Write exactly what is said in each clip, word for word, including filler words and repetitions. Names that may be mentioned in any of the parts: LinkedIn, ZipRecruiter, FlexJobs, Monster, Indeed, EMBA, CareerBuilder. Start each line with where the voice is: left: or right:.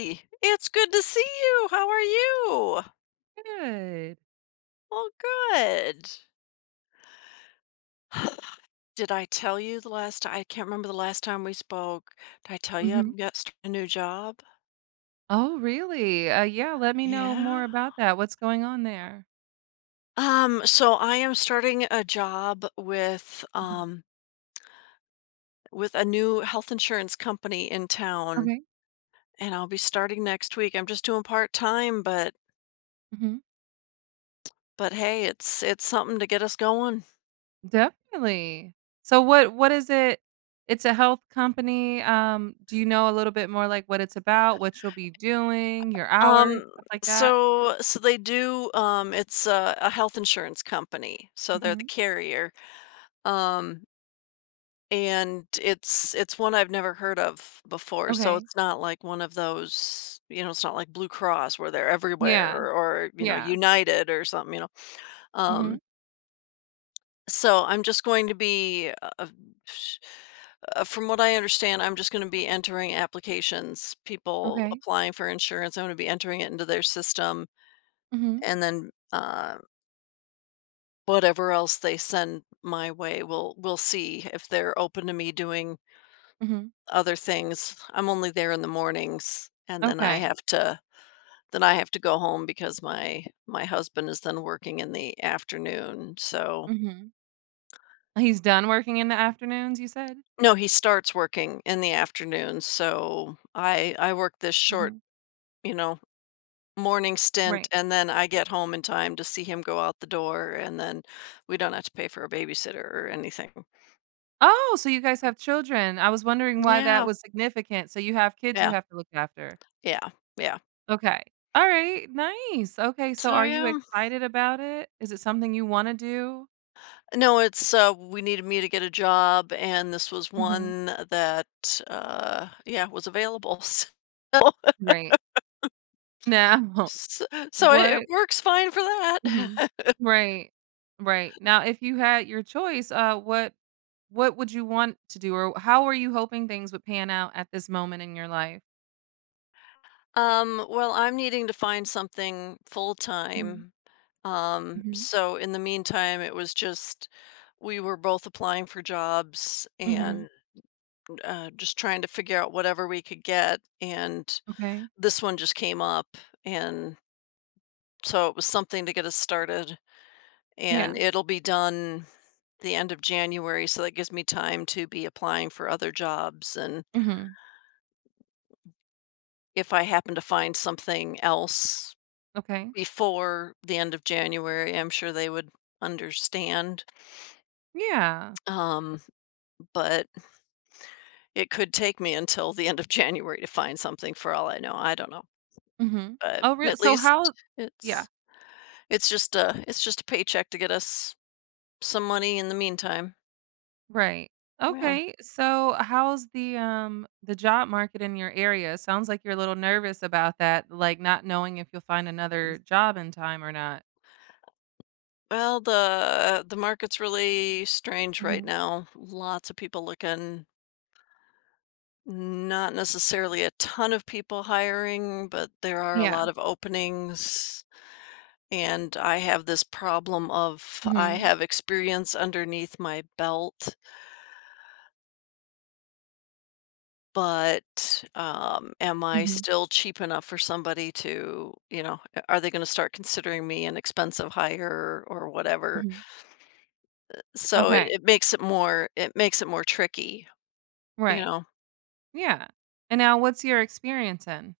left: Hey, it's good to see you. How are you?
right: Good.
left: Well, good. Did I tell you the last ti I can't remember the last time we spoke. Did I tell you
right: Mhm.
left: I've got st a new job?
right: Oh, really? Uh, yeah, let me know more
left: Yeah.
right: about that. What's going on there?
left: Um, so I am starting a job with,
right: Mhm.
left: um with a new health insurance company in town,
right: Okay.
left: and I'll be starting next week. I'm just doing part-time, but
right: Mhm.
left: but hey, it's it's something to get us going.
right: Definitely. So what what is it? It's a health company. Um, do you know a little bit more like what it's about, what you'll be doing, your hours,
left: Um,
right: stuff like that?
left: so so they do, um, it's a a health insurance company, so they're the
right: Mhm.
left: carrier, um, and it's it's one I've never heard of before, so
right: Okay.
left: it's not like one of those, you know, it's not like Blue Cross where they're everywhere
right: Yeah.
left: or or, you know,
right: Yeah.
left: United or something, you know?
right: Mhm.
left: Um, so I'm just going to be, uh, uh, sh uh, from what I understand, I'm just gonna be entering applications, people
right: Okay.
left: applying for insurance, I'm gonna be entering it into their system
right: Mhm.
left: and then, uh whatever else they send my way, we'll we'll see if they're open to me doing
right: Mhm.
left: other things. I'm only there in the mornings and then I
right: Okay.
left: have to then I have to go home because my my husband is then working in the afternoon. So
right: Mhm. He's done working in the afternoons, you said?
left: no, he starts working in the afternoon. So I I work this short,
right: Mhm.
left: you know, morning stint
right: Right.
left: and then I get home in time to see him go out the door and then we don't have to pay for a babysitter or anything.
right: Oh, so you guys have children. I was wondering why that
left: Yeah.
right: was significant. So you have kids you
left: Yeah.
right: have to look after.
left: Yeah. Yeah.
right: Okay. All right, nice. Okay, so
left: So
right: are you
left: yeah,
right: excited about it? Is it something you wanna do?
left: no, it's uh, we needed me to get a job, and this was
right: Mhm.
left: one that uh, yeah was available. So
right: Right. Now,
left: so, so it,
right: what
left: it works fine for that.
right: Mhm. Right. Right. Now, if you had your choice, uh, what what would you want to do, or how are you hoping things would pan out at this moment in your life?
left: um, well, I'm needing to find something full
right: Mhm.
left: time. Um,
right: Mhm.
left: so in the meantime, it was just we were both applying for jobs
right: Mhm.
left: and uh, just trying to figure out whatever we could get, and
right: Okay.
left: this one just came up, and so it was something to get us started.
right: Yeah.
left: And it'll be done the end of January, so that gives me time to be applying for other jobs, and
right: Mhm.
left: if I happen to find something else
right: Okay.
left: before the end of January, I'm sure they would understand,
right: Yeah.
left: um, but it could take me until the end of January to find something for all I know, I don't know,
right: Mhm.
left: but
right: Oh, real
left: at
right: so
left: least
right: how Yeah,
left: it's it's just a it's just a paycheck to get us some money in the meantime,
right: right.
left: yeah.
right: Okay, so how's the, um, the job market in your area? Sounds like you're a little nervous about that, like, not knowing if you'll find another job in time or not.
left: Well, the the market's really strange right
right: Mhm.
left: now. Lots of people looking, not necessarily a ton of people hiring, but there are a
right: Yeah.
left: lot of openings. And I have this problem of I
right: Mhm.
left: have experience underneath my belt, but um, am I
right: Mhm.
left: still cheap enough for somebody to, you know, are they going to start considering me an expensive hire or whatever?
right: Mhm.
left: So it,
right: Okay.
left: it makes it more it makes it more tricky, you
right: Right.
left: know.
right: Yeah. And now what's your experience in?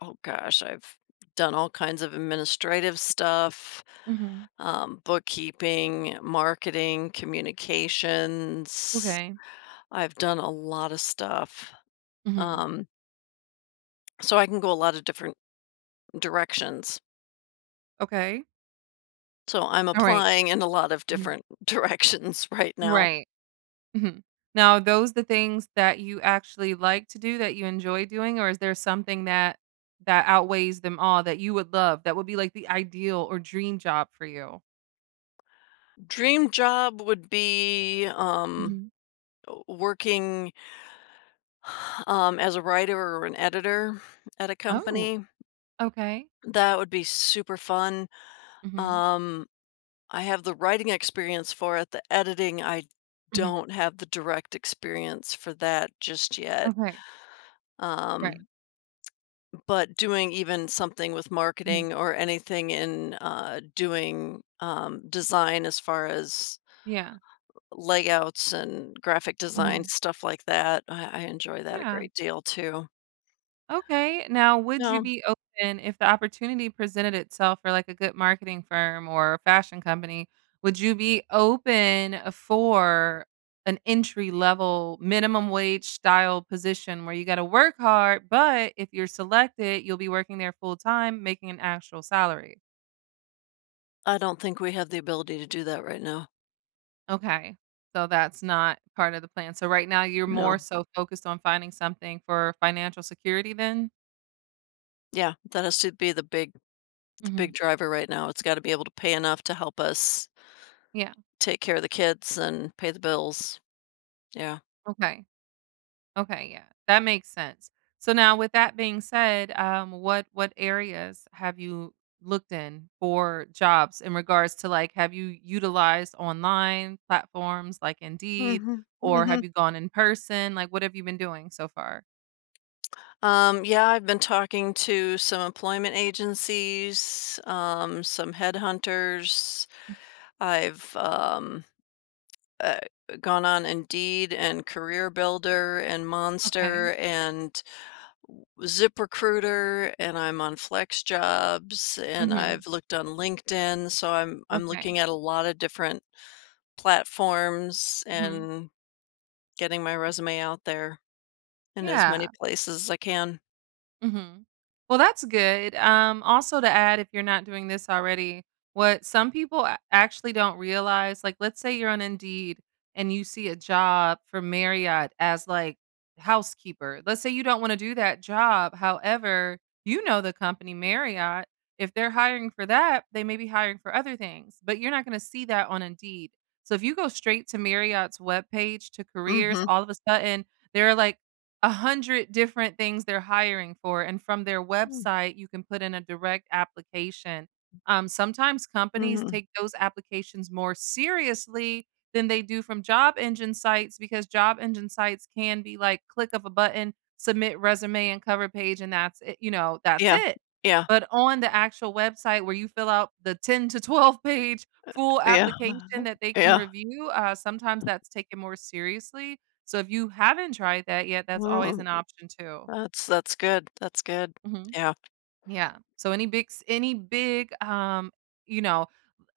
left: Oh gosh, I've done all kinds of administrative stuff,
right: Mhm.
left: um, bookkeeping, marketing, communications.
right: Okay.
left: I've done a lot of stuff.
right: Mhm.
left: Um, so I can go a lot of different directions.
right: Okay.
left: So I'm
right: Alright.
left: applying in a lot of
right: Mhm.
left: different directions right now.
right: Right. Mhm. Now, are those the things that you actually like to do, that you enjoy doing, or is there something that that outweighs them all that you would love, that would be, like, the ideal or dream job for you?
left: Dream job would be um,
right: Mhm.
left: w- working um, as a writer or an editor at a
right: Oh,
left: company.
right: okay.
left: That would be super fun.
right: Mhm.
left: Um, I have the writing experience for it, the editing, I
right: Mhm.
left: don't have the direct experience for that just yet.
right: Okay. Right.
left: Um, but doing even something with
right: Mhm.
left: marketing or anything in uh, doing um, design as far as
right: Yeah.
left: layouts and graphic design,
right: Mhm.
left: stuff like that, I, I enjoy that a
right: Yeah.
left: great deal too.
right: Okay. Now, would you
left: No,
right: be open if the opportunity presented itself for like a good marketing firm or a fashion company? Would you be open for an entry level minimum wage style position where you got to work hard, but if you're selected, you'll be working there full time, making an actual salary?
left: I don't think we have the ability to do that right now.
right: Okay. So that's not part of the plan. So right now you're more
left: No.
right: so focused on finding something for financial security then?
left: Yeah, that has to be the big the
right: Hmm.
left: big driver right now. It's got to be able to pay enough to help us
right: Yeah.
left: take care of the kids and pay the bills. Yeah.
right: Okay. Okay, yeah. That makes sense. So now with that being said, um, what what areas have you looked in for jobs in regards to like have you utilized online platforms like Indeed
left: Mhm,
right: or have
left: mhm.
right: you gone in person? Like what have you been doing so far?
left: Um, yeah, I've been talking to some employment agencies, um, some headhunters. I've, um, uh, gone on Indeed and CareerBuilder and
right: Okay.
left: Monster and ZipRecruiter, and I'm on FlexJobs, and
right: Mhm.
left: I've looked on LinkedIn, so I'm I'm
right: Okay.
left: looking at a lot of different platforms
right: Mhm.
left: and getting my resume out there. In as many
right: Yeah.
left: places as I can.
right: Mhm. Well, that's good. Um, also, to add, if you're not doing this already, what some people a- actually don't realize, like let's say you're on Indeed and you see a job for Marriott as like housekeeper. Let's say you don't want to do that job. However, you know the company Marriott. If they're hiring for that, they may be hiring for other things, but you're not going to see that on Indeed. So if you go straight to Marriott's webpage to careers,
left: Mhm,
right: all of a sudden there are like one hundred different things they're hiring for, and from their website, you can put in a direct application. Um, sometimes companies
left: mhm.
right: take those applications more seriously than they do from job engine sites because job engine sites can be like click of a button, submit resume and cover page, and that's it. You know, that's
left: Yeah,
right: it.
left: yeah,
right: But on the actual website where you fill out the ten to twelve page full
left: yeah,
right: application that they can
left: yeah.
right: review, uh, sometimes that's taken more seriously, so if you haven't tried that yet, that's always
left: Mm,
right: an option too.
left: that's that's good, that's good.
right: Mhm.
left: Yeah.
right: Yeah. So any big s any big, um, you know,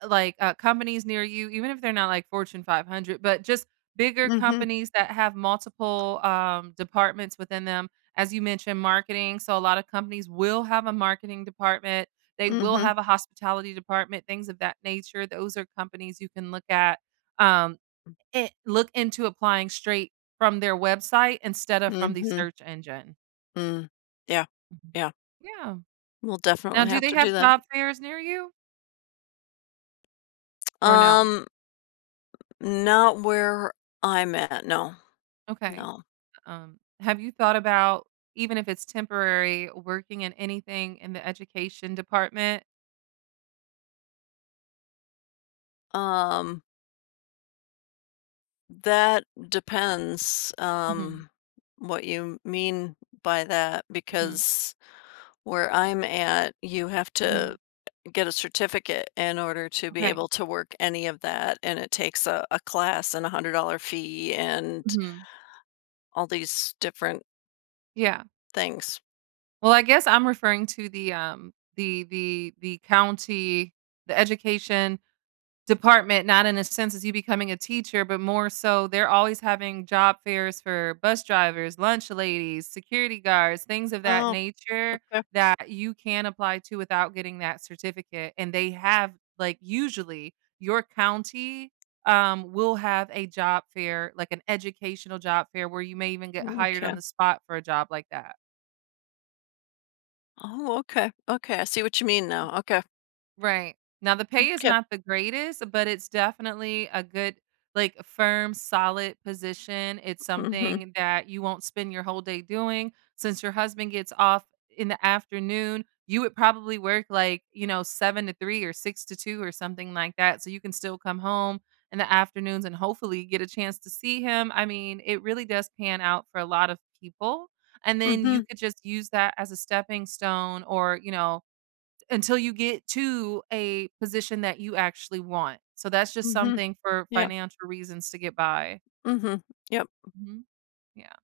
right: like, uh, companies near you, even if they're not like Fortune five hundred, but just bigger
left: Mhm,
right: companies that have multiple, um, departments within them. As you mentioned, marketing, so a lot of companies will have a marketing department. They will
left: mhm,
right: have a hospitality department, things of that nature. Those are companies you can look at, um, it look into applying straight from their website instead of from the
left: mhm,
right: search engine.
left: mm. Yeah,
right: Mhm.
left: yeah.
right: Yeah.
left: We'll
right: Now
left: definitely
right: do
left: have
right: they
left: to do
right: have
left: that.
right: job fairs near you? Or no?
left: Um, not where I'm at, no,
right: Okay.
left: no.
right: Um, have you thought about, even if it's temporary, working in anything in the education department?
left: Um, that depends,
right: Mhm,
left: um, what you mean by that
right: mhm,
left: because where I'm at, you have
right: mhm,
left: to get a certificate in order to be
right: okay,
left: able to work any of that, and it takes a a class and a one hundred dollar fee and
right: mhm,
left: all these different
right: yeah.
left: things.
right: Well, I guess I'm referring to the, um, the the the county, the education department, not in a sense as you becoming a teacher, but more so they're always having job fairs for bus drivers, lunch ladies, security guards, things of that
left: Oh,
right: nature
left: okay.
right: that you can apply to without getting that certificate. And they have like usually your county um will have a job fair, like an educational job fair where you may even get hired
left: Okay.
right: on the spot for a job like that.
left: Oh, okay, okay, I see what you mean now. Okay,
right: Right. Now the pay is
left: okay.
right: not the greatest, but it's definitely a good like firm, solid position. It's
left: Mhm,
right: something that you won't spend your whole day doing. Since your husband gets off in the afternoon, you would probably work like, you know, seven to three or six to two or something like that, so you can still come home in the afternoons and hopefully get a chance to see him. I mean, it really does pan out for a lot of people. And then you
left: mhm,
right: could just use that as a stepping stone or, you know, until you get to a position that you actually want. So that's just
left: mhm,
right: something for
left: yeah,
right: financial reasons to get by.
left: mhm, yep,
right: Mhm. Yeah.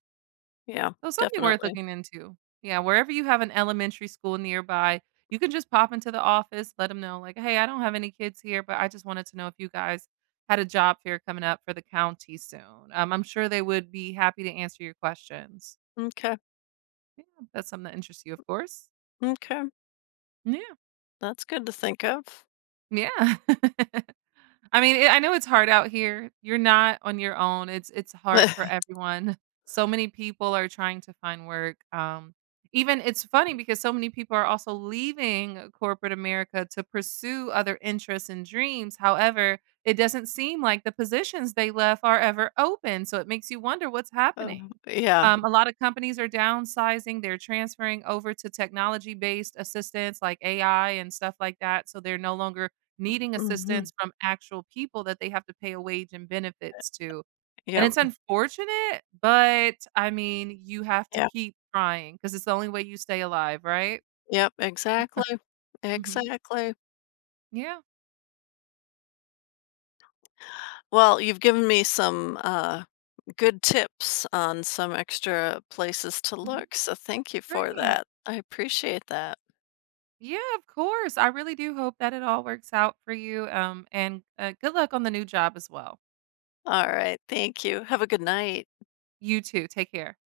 left: yeah,
right: So something worth
left: definitely.
right: looking into. Yeah, wherever you have an elementary school nearby, you can just pop into the office, let them know like, "Hey, I don't have any kids here, but I just wanted to know if you guys had a job fair coming up for the county soon." Um, I'm sure they would be happy to answer your questions.
left: Okay.
right: Yeah, that's something that interests you, of course.
left: Okay.
right: Yeah.
left: That's good to think of.
right: Yeah. I mean, it I know it's hard out here. You're not on your own. It's it's hard for everyone. So many people are trying to find work. Um, even it's funny because so many people are also leaving corporate America to pursue other interests and dreams. However, it doesn't seem like the positions they left are ever open, so it makes you wonder what's
left: Uh,
right: happening.
left: yeah,
right: Um, a lot of companies are downsizing. They're transferring over to technology-based assistants like A I and stuff like that. So they're no longer needing
left: mhm,
right: assistance from actual people that they have to pay a wage and benefits to. And
left: yep,
right: it's unfortunate, but I mean, you have to
left: yeah,
right: keep trying because it's the only way you stay alive, right?
left: yep, exactly,
right: Mhm.
left: exactly.
right: Yeah.
left: Well, you've given me some, uh good tips on some extra places to
right: Mhm.
left: look. So thank you for
right: Great.
left: that. I appreciate that.
right: Yeah, of course. I really do hope that it all works out for you. Um, and uh, good luck on the new job as well.
left: All right. Thank you. Have a good night.
right: You too. Take care.